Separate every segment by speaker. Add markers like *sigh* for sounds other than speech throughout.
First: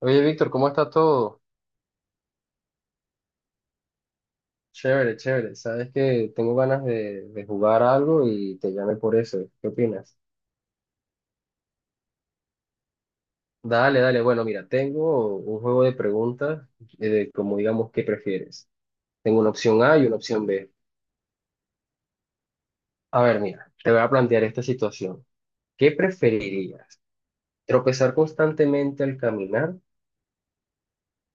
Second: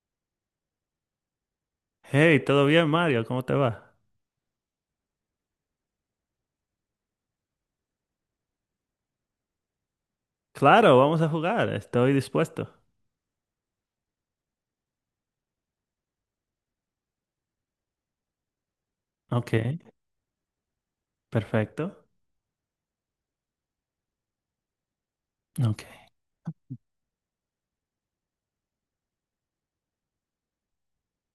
Speaker 1: Oye, Víctor, ¿cómo está todo?
Speaker 2: Hey, ¿todo bien, Mario? ¿Cómo te va?
Speaker 1: Chévere, chévere. Sabes que tengo ganas de jugar algo y te llamé por eso. ¿Qué opinas?
Speaker 2: Claro, vamos a jugar. Estoy dispuesto.
Speaker 1: Dale, dale. Bueno, mira, tengo un juego de preguntas de como digamos, ¿qué prefieres? Tengo una
Speaker 2: Ok,
Speaker 1: opción A y una opción B.
Speaker 2: perfecto.
Speaker 1: A ver, mira, te voy a plantear esta situación.
Speaker 2: Ok.
Speaker 1: ¿Qué preferirías? ¿Tropezar constantemente al caminar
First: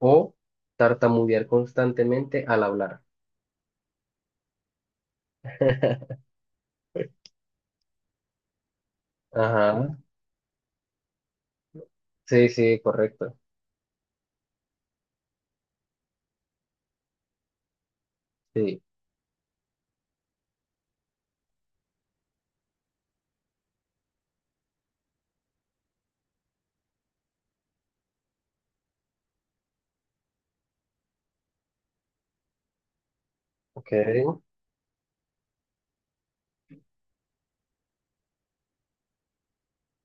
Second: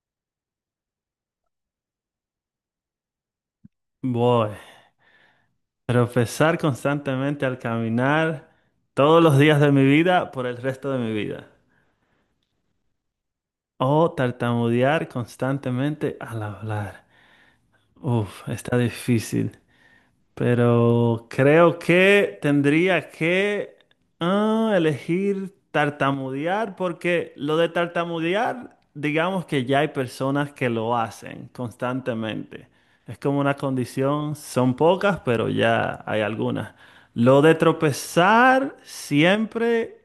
Speaker 1: o tartamudear constantemente al hablar?
Speaker 2: Voy.
Speaker 1: *laughs*
Speaker 2: Tropezar constantemente al caminar todos los días de mi
Speaker 1: Ajá.
Speaker 2: vida por el resto de mi vida.
Speaker 1: Sí, sí, correcto.
Speaker 2: O tartamudear constantemente al hablar. Uf, está
Speaker 1: Sí.
Speaker 2: difícil. Pero creo que tendría que elegir tartamudear, porque lo de tartamudear, digamos que ya hay personas que lo hacen constantemente. Es como una
Speaker 1: Ok.
Speaker 2: condición, son pocas, pero ya hay algunas. Lo de tropezar siempre,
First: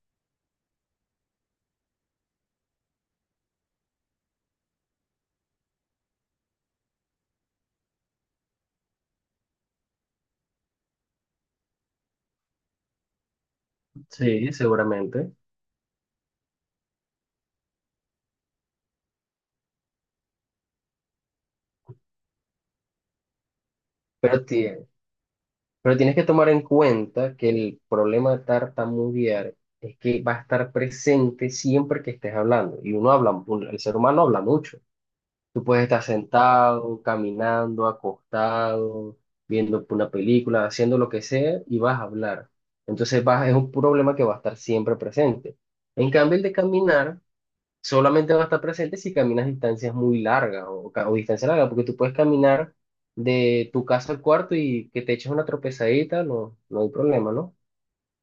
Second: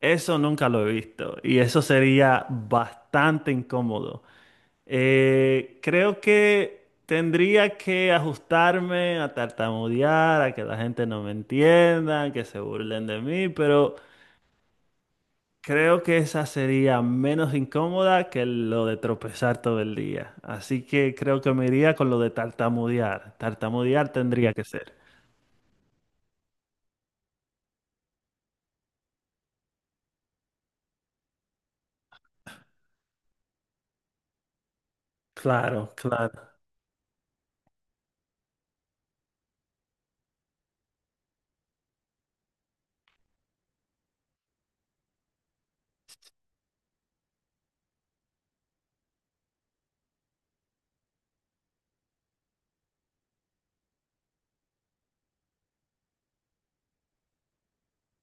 Speaker 2: eso nunca lo he visto y eso sería bastante incómodo. Creo que tendría que ajustarme a tartamudear, a que la gente no me entienda, que se burlen de mí, pero
Speaker 1: Sí, seguramente.
Speaker 2: creo que esa sería menos incómoda que lo de tropezar todo el día. Así que creo que me iría con lo de tartamudear. Tartamudear
Speaker 1: Pero,
Speaker 2: tendría que
Speaker 1: ti-
Speaker 2: ser.
Speaker 1: pero tienes que tomar en cuenta que el problema de tartamudear es que va a estar presente siempre que estés hablando. Y uno habla, el ser humano habla mucho. Tú puedes
Speaker 2: Claro,
Speaker 1: estar
Speaker 2: claro.
Speaker 1: sentado, caminando, acostado, viendo una película, haciendo lo que sea y vas a hablar. Entonces vas, es un problema que va a estar siempre presente. En cambio, el de caminar solamente va a estar presente si caminas distancias muy largas o, o distancia larga, porque tú puedes caminar de tu casa al cuarto y que te eches una tropezadita, no, no hay problema, ¿no?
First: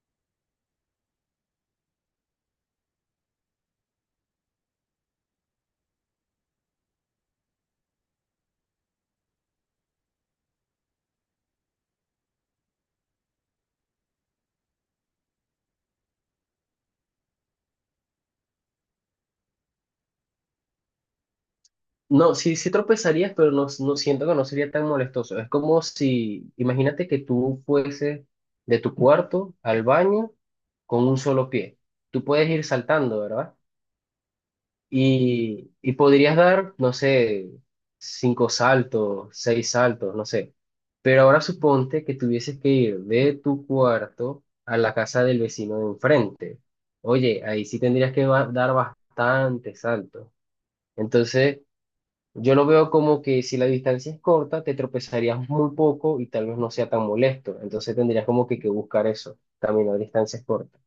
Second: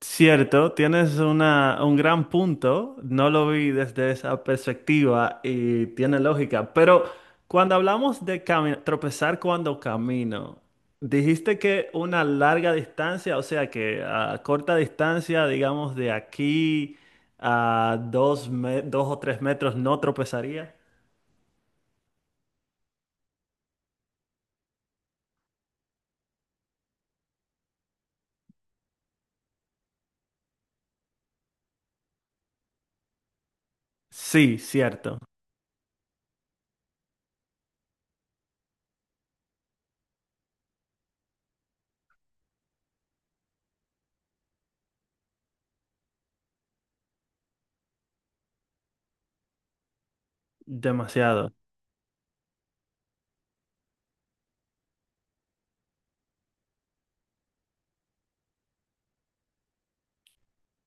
Speaker 2: Cierto, tienes una, un gran punto, no lo vi desde esa perspectiva y tiene lógica, pero cuando hablamos de tropezar cuando camino, dijiste que una larga distancia, o sea que a corta distancia, digamos de aquí a dos, 2 o 3 metros, no tropezaría.
Speaker 1: No, sí, sí tropezarías, pero no, no siento que no sería tan molestoso. Es como si, imagínate que tú fueses de tu cuarto al baño con un solo pie. Tú puedes ir saltando, ¿verdad?
Speaker 2: Sí, cierto,
Speaker 1: Y podrías dar, no sé, cinco saltos, seis saltos, no sé. Pero ahora suponte que tuvieses que ir de tu cuarto a la casa del vecino de enfrente. Oye, ahí sí tendrías que dar bastantes saltos.
Speaker 2: demasiado.
Speaker 1: Entonces, yo lo veo como que si la distancia es corta, te tropezarías muy poco y tal vez no sea tan molesto. Entonces tendrías como que buscar eso, caminar distancias cortas.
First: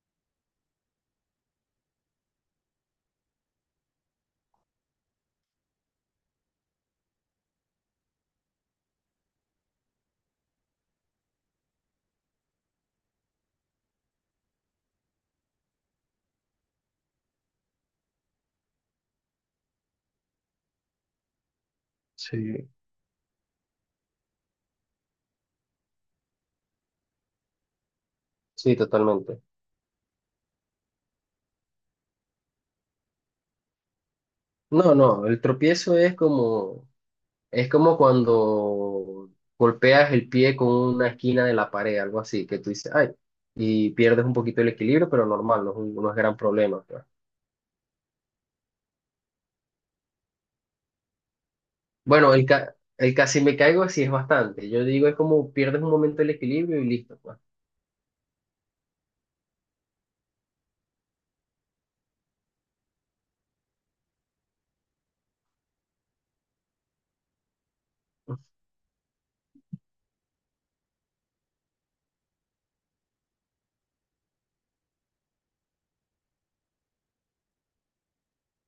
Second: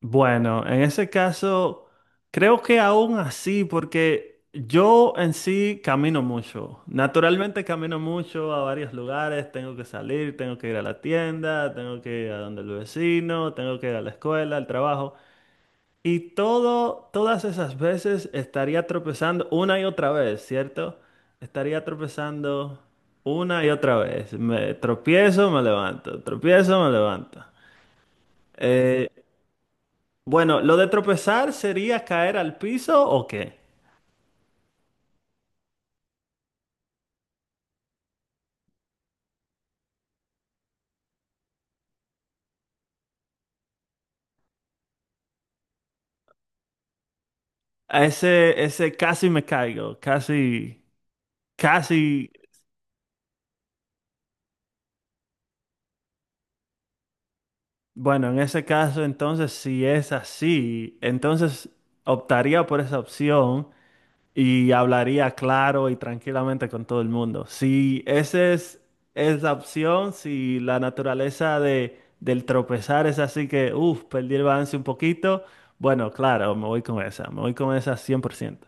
Speaker 2: Bueno, en ese caso, creo que aún así, porque yo en sí camino mucho. Naturalmente camino mucho a varios lugares, tengo que salir, tengo que ir a la tienda, tengo que ir a donde el vecino, tengo que ir a la escuela, al trabajo. Y todo, todas esas veces estaría tropezando una y otra vez, ¿cierto? Estaría
Speaker 1: Sí.
Speaker 2: tropezando una y otra vez. Me tropiezo, me levanto, tropiezo, me levanto.
Speaker 1: Sí,
Speaker 2: Eh,
Speaker 1: totalmente.
Speaker 2: bueno, ¿lo de tropezar sería caer al piso o qué?
Speaker 1: No, no, el tropiezo es como… Es como cuando golpeas el pie con una esquina de la pared, algo así, que tú dices, ay, y pierdes un poquito el equilibrio, pero normal, no es, no es gran problema, pues.
Speaker 2: A ese, ese casi me caigo, casi, casi,
Speaker 1: Bueno, el casi me caigo sí es bastante. Yo digo, es como pierdes un momento el equilibrio y listo, pues.
Speaker 2: bueno, en ese caso entonces si es así, entonces optaría por esa opción y hablaría claro y tranquilamente con todo el mundo. Si esa es la opción, si la naturaleza de, del tropezar es así que, uff, perdí el balance un poquito, bueno, claro, me voy con esa, me voy con esa 100%.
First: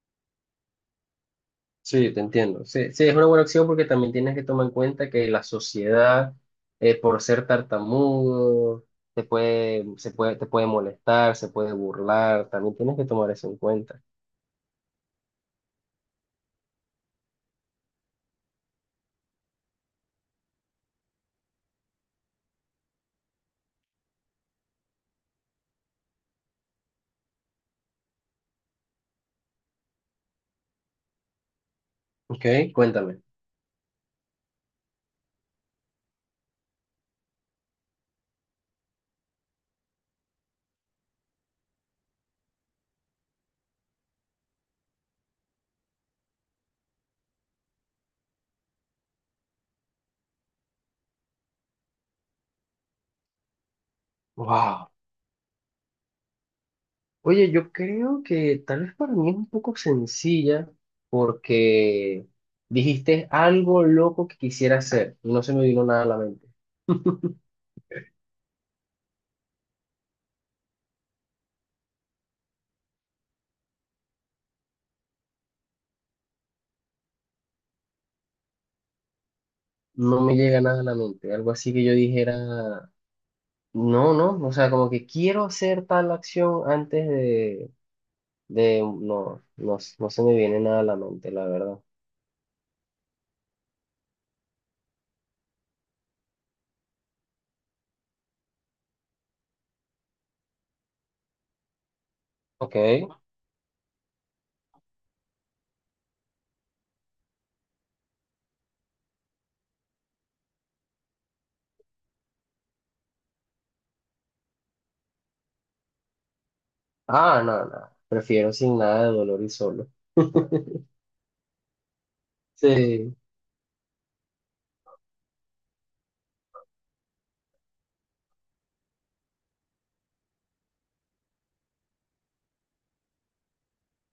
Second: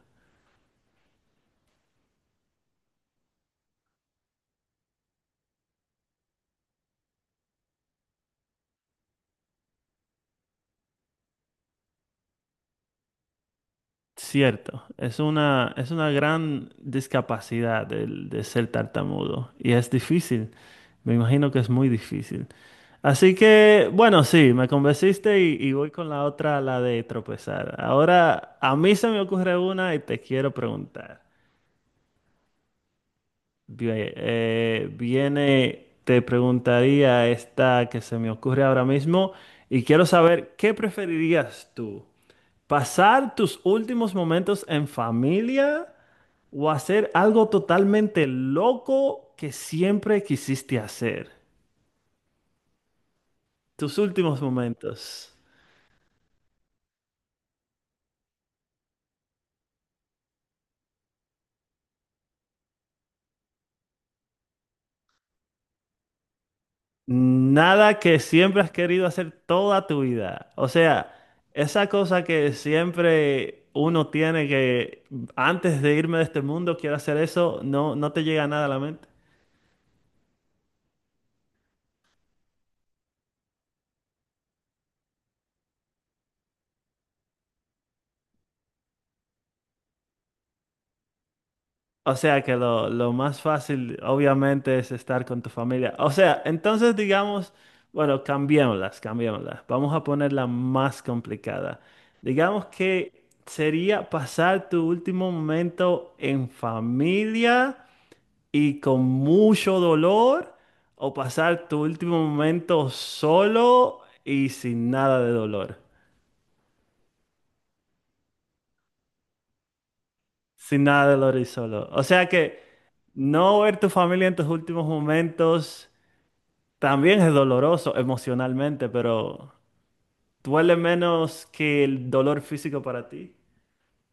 Speaker 1: Sí, te entiendo. Sí, sí, es una buena opción porque también tienes que tomar en cuenta que la sociedad, por ser tartamudo, te puede, se puede, te puede molestar, se puede burlar, también tienes que tomar eso en cuenta.
Speaker 2: Cierto, es una gran discapacidad el de ser tartamudo y es difícil, me imagino que es muy difícil. Así que, bueno, sí, me convenciste y voy con la otra, la de tropezar. Ahora, a mí se me ocurre una y te quiero preguntar.
Speaker 1: Ok, cuéntame.
Speaker 2: Te preguntaría esta que se me ocurre ahora mismo y quiero saber, ¿qué preferirías tú? Pasar tus últimos momentos en familia o hacer algo totalmente loco que siempre quisiste hacer. Tus últimos
Speaker 1: Wow.
Speaker 2: momentos.
Speaker 1: Oye, yo creo que tal vez para mí es un poco sencilla porque dijiste algo loco que quisiera hacer. No se me vino nada a la mente.
Speaker 2: Nada que siempre has querido hacer toda tu vida. O sea, esa cosa que siempre uno tiene que antes de irme de este mundo quiero hacer eso, no, no te llega nada a la mente.
Speaker 1: No me llega nada a la mente. Algo así que yo dijera, no, no. O sea, como que quiero hacer tal acción antes no, no, no se me viene nada a la mente, la verdad.
Speaker 2: O sea que lo más fácil obviamente es estar con tu familia. O sea, entonces digamos, bueno, cambiémoslas, cambiémoslas. Vamos a ponerla más complicada. Digamos
Speaker 1: Ok.
Speaker 2: que sería pasar tu último momento en familia y con mucho dolor, o pasar tu último momento solo y sin nada de dolor.
Speaker 1: Ah, no, no. Prefiero sin nada de dolor y solo.
Speaker 2: Sin nada de dolor y solo. O sea que
Speaker 1: Sí.
Speaker 2: no ver tu familia en tus últimos momentos. También es doloroso emocionalmente, pero duele menos que el dolor físico para ti.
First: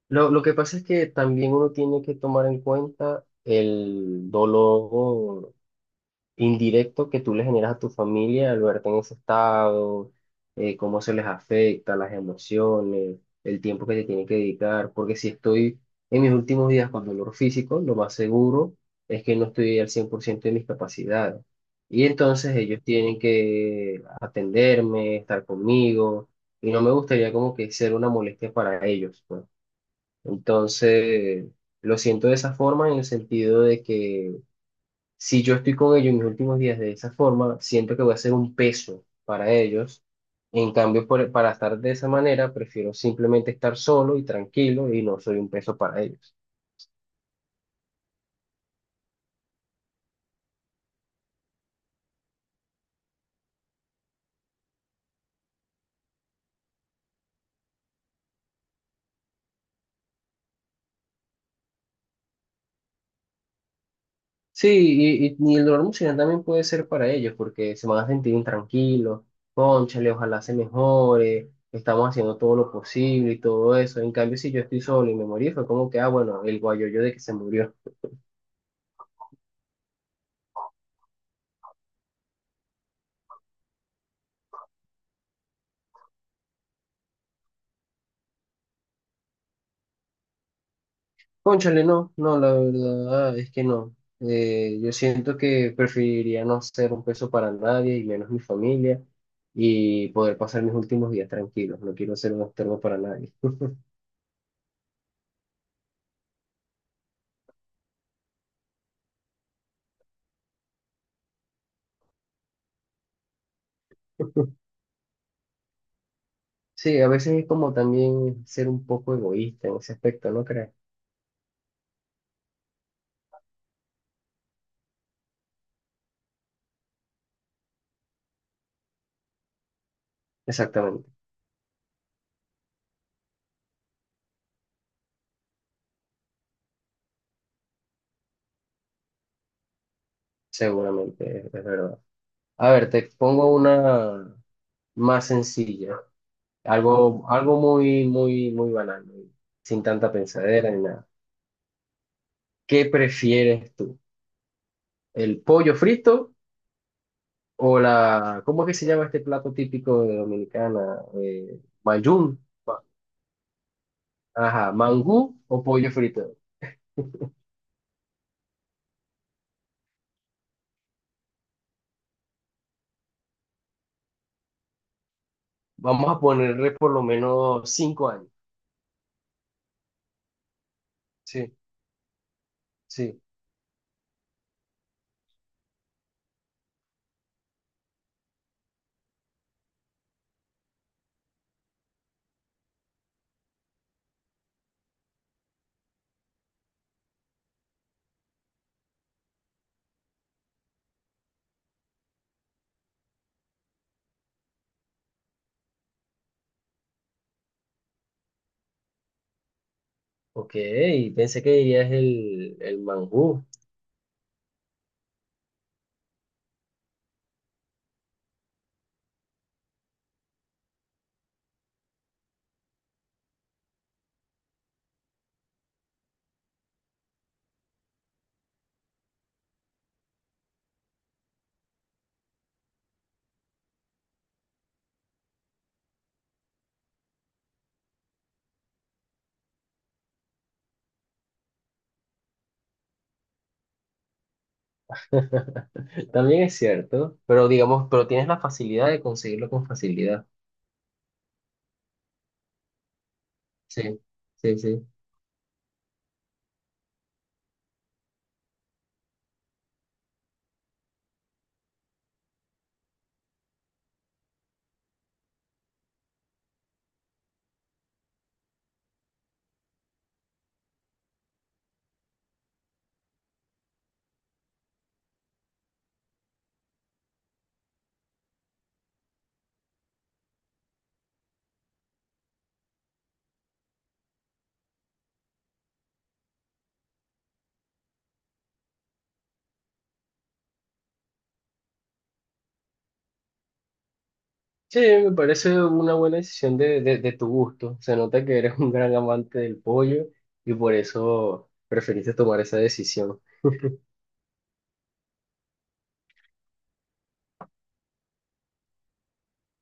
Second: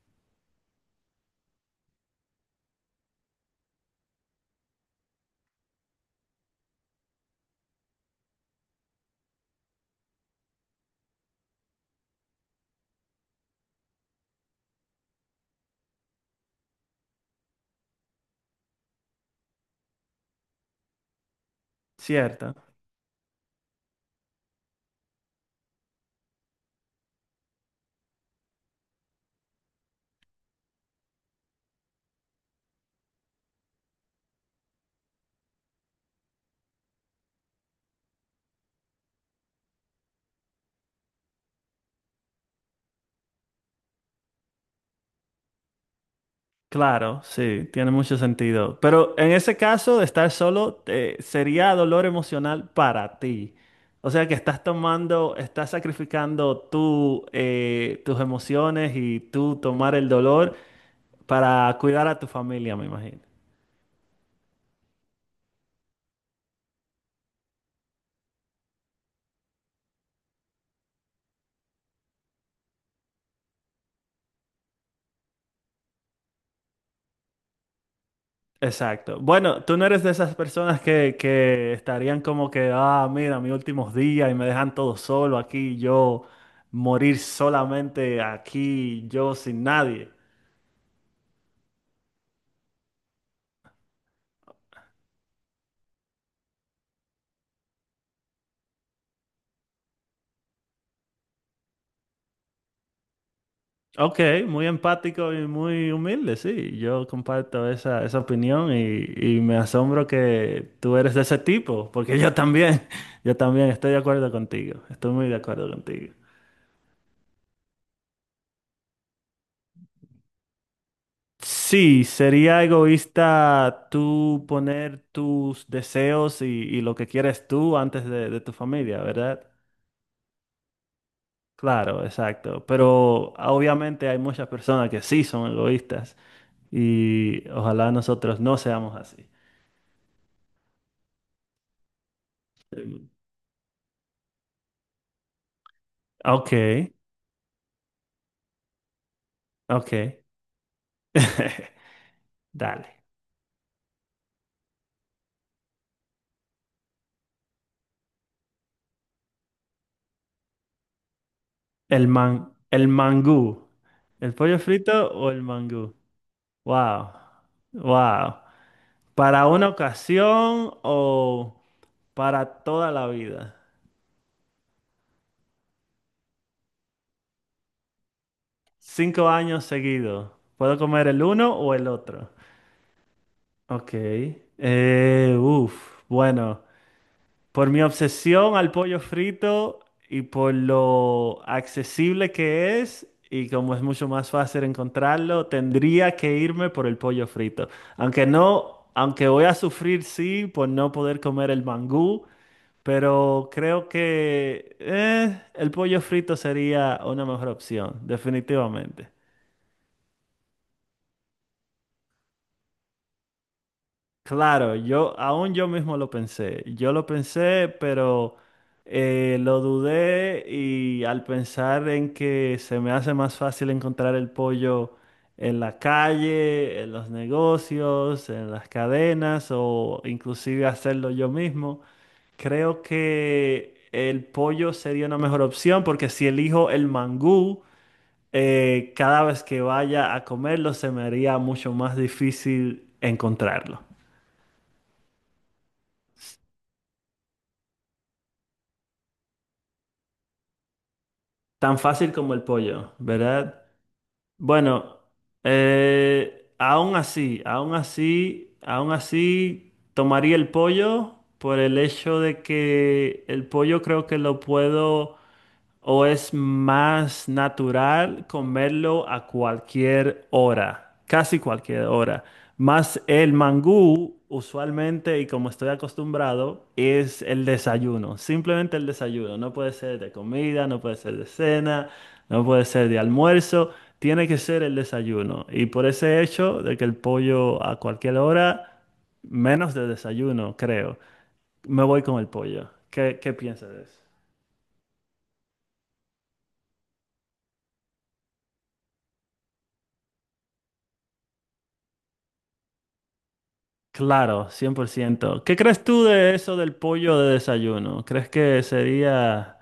Speaker 1: Lo que pasa es que también uno tiene que tomar en cuenta el dolor indirecto que tú le generas a tu familia al verte en ese estado, cómo se les afecta, las emociones, el tiempo que te tienen que dedicar, porque si estoy en mis últimos días con dolor físico, lo más seguro es que no estoy al 100% de mis capacidades. Y
Speaker 2: Cierto.
Speaker 1: entonces ellos tienen que atenderme, estar conmigo, y no me gustaría como que ser una molestia para ellos, pues. Entonces, lo siento de esa forma en el sentido de que si yo estoy con ellos en mis últimos días de esa forma, siento que voy a ser un peso para ellos. En cambio, para estar de esa manera, prefiero simplemente estar solo y tranquilo y no soy un peso para ellos.
Speaker 2: Claro, sí, tiene mucho sentido. Pero en ese caso de estar solo, sería dolor emocional para ti. O sea que estás tomando, estás sacrificando tú, tus emociones y tú tomar el dolor para cuidar a tu familia, me imagino.
Speaker 1: Sí, y el dolor emocional también puede ser para ellos porque se van a sentir intranquilos, cónchale, ojalá se mejore, estamos haciendo todo lo posible y todo eso. En cambio, si yo estoy solo y me morí, fue como que, ah, bueno, el guayoyo de que se murió.
Speaker 2: Exacto. Bueno, tú no eres de esas personas que estarían como que, ah, mira, mis últimos días y me dejan todo solo aquí, yo morir solamente aquí, yo sin nadie.
Speaker 1: Cónchale, no, no, la verdad es que no. Yo siento que preferiría no ser un peso para nadie y menos mi familia y poder pasar mis últimos días tranquilos. No quiero ser un estorbo para nadie.
Speaker 2: Ok, muy empático y muy humilde, sí. Yo comparto esa, esa opinión y me asombro que tú eres de ese tipo, porque yo también, *laughs* yo también estoy de acuerdo
Speaker 1: *laughs*
Speaker 2: contigo, estoy muy de acuerdo contigo.
Speaker 1: Sí, a veces es como también ser un poco egoísta en ese aspecto, ¿no crees?
Speaker 2: Sí, sería egoísta tú poner tus deseos y lo que quieres tú antes de tu familia, ¿verdad?
Speaker 1: Exactamente,
Speaker 2: Claro, exacto. Pero obviamente hay muchas personas que sí son egoístas y ojalá nosotros no seamos así.
Speaker 1: seguramente, es verdad. A ver, te
Speaker 2: Mm.
Speaker 1: pongo una más sencilla,
Speaker 2: Ok,
Speaker 1: algo, algo muy, muy, muy banal, muy- sin tanta
Speaker 2: ok.
Speaker 1: pensadera ni nada.
Speaker 2: *laughs*
Speaker 1: ¿Qué
Speaker 2: Dale.
Speaker 1: prefieres tú? ¿El pollo frito? O la, ¿cómo es que se llama este plato típico de Dominicana?
Speaker 2: El
Speaker 1: Mayún. Ma-
Speaker 2: el mangú. ¿El pollo
Speaker 1: Ajá,
Speaker 2: frito o
Speaker 1: mangú
Speaker 2: el
Speaker 1: o pollo
Speaker 2: mangú?
Speaker 1: frito.
Speaker 2: Wow, wow. ¿Para una ocasión o para toda la vida?
Speaker 1: Vamos a ponerle por lo menos 5 años.
Speaker 2: 5 años seguidos. ¿Puedo comer el
Speaker 1: Sí,
Speaker 2: uno o el otro?
Speaker 1: sí.
Speaker 2: Ok. Uf, bueno, por mi obsesión al pollo frito y por lo accesible que es, y como es mucho más fácil encontrarlo, tendría que irme por el pollo frito. Aunque no, aunque voy a sufrir, sí, por no poder comer el mangú, pero creo que el pollo frito sería una mejor opción, definitivamente.
Speaker 1: Ok, pensé que dirías el mangú.
Speaker 2: Claro, yo aún yo mismo lo pensé. Yo lo pensé, pero lo dudé, y al pensar en que se me hace más fácil encontrar el pollo en la calle, en los negocios, en las cadenas, o inclusive hacerlo yo mismo, creo que el pollo sería una mejor opción porque si elijo el mangú, cada vez que vaya a comerlo se me haría mucho más difícil encontrarlo.
Speaker 1: *laughs* También es cierto, pero digamos, pero tienes la facilidad de conseguirlo con facilidad.
Speaker 2: Tan fácil como el pollo, ¿verdad?
Speaker 1: Sí, sí, sí.
Speaker 2: Bueno, aún así, aún así, aún así, tomaría el pollo por el hecho de que el pollo creo que lo puedo, ¿o es más natural comerlo a cualquier hora? Casi cualquier hora. Más el mangú, usualmente, y como estoy acostumbrado, es el desayuno. Simplemente el desayuno. No puede ser de comida, no puede ser de cena, no puede ser de almuerzo. Tiene que ser el desayuno. Y por ese hecho de que el pollo a cualquier hora, menos de desayuno, creo. Me voy con el pollo. ¿Qué, qué piensas de eso?
Speaker 1: Sí, me parece una buena decisión de tu gusto. Se nota que eres un gran amante del pollo y por eso preferiste tomar esa decisión.
Speaker 2: Claro, 100%. ¿Qué crees tú de eso del pollo de desayuno? ¿Crees que sería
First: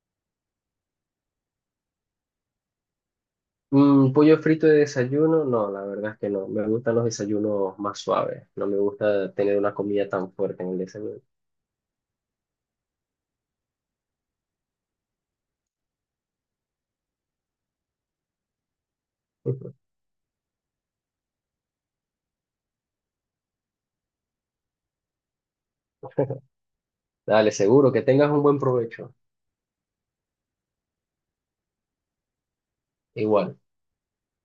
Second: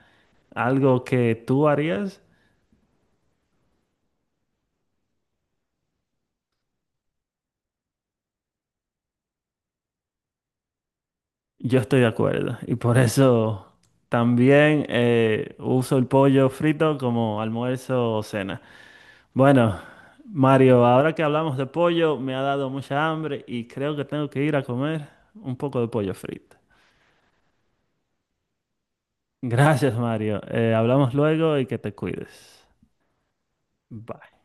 Speaker 2: algo que tú harías?
Speaker 1: Mm, pollo frito de desayuno, no, la verdad es que no. Me gustan los desayunos más suaves. No me gusta tener una comida tan fuerte en el desayuno.
Speaker 2: Yo estoy de acuerdo y por eso también uso el pollo frito como almuerzo o cena. Bueno,
Speaker 1: *laughs*
Speaker 2: Mario, ahora que hablamos de pollo, me ha dado mucha hambre y creo que tengo que ir a comer un poco de pollo frito.
Speaker 1: Dale, seguro que tengas un buen provecho.
Speaker 2: Gracias, Mario. Hablamos luego y que te cuides.
Speaker 1: Igual.
Speaker 2: Bye.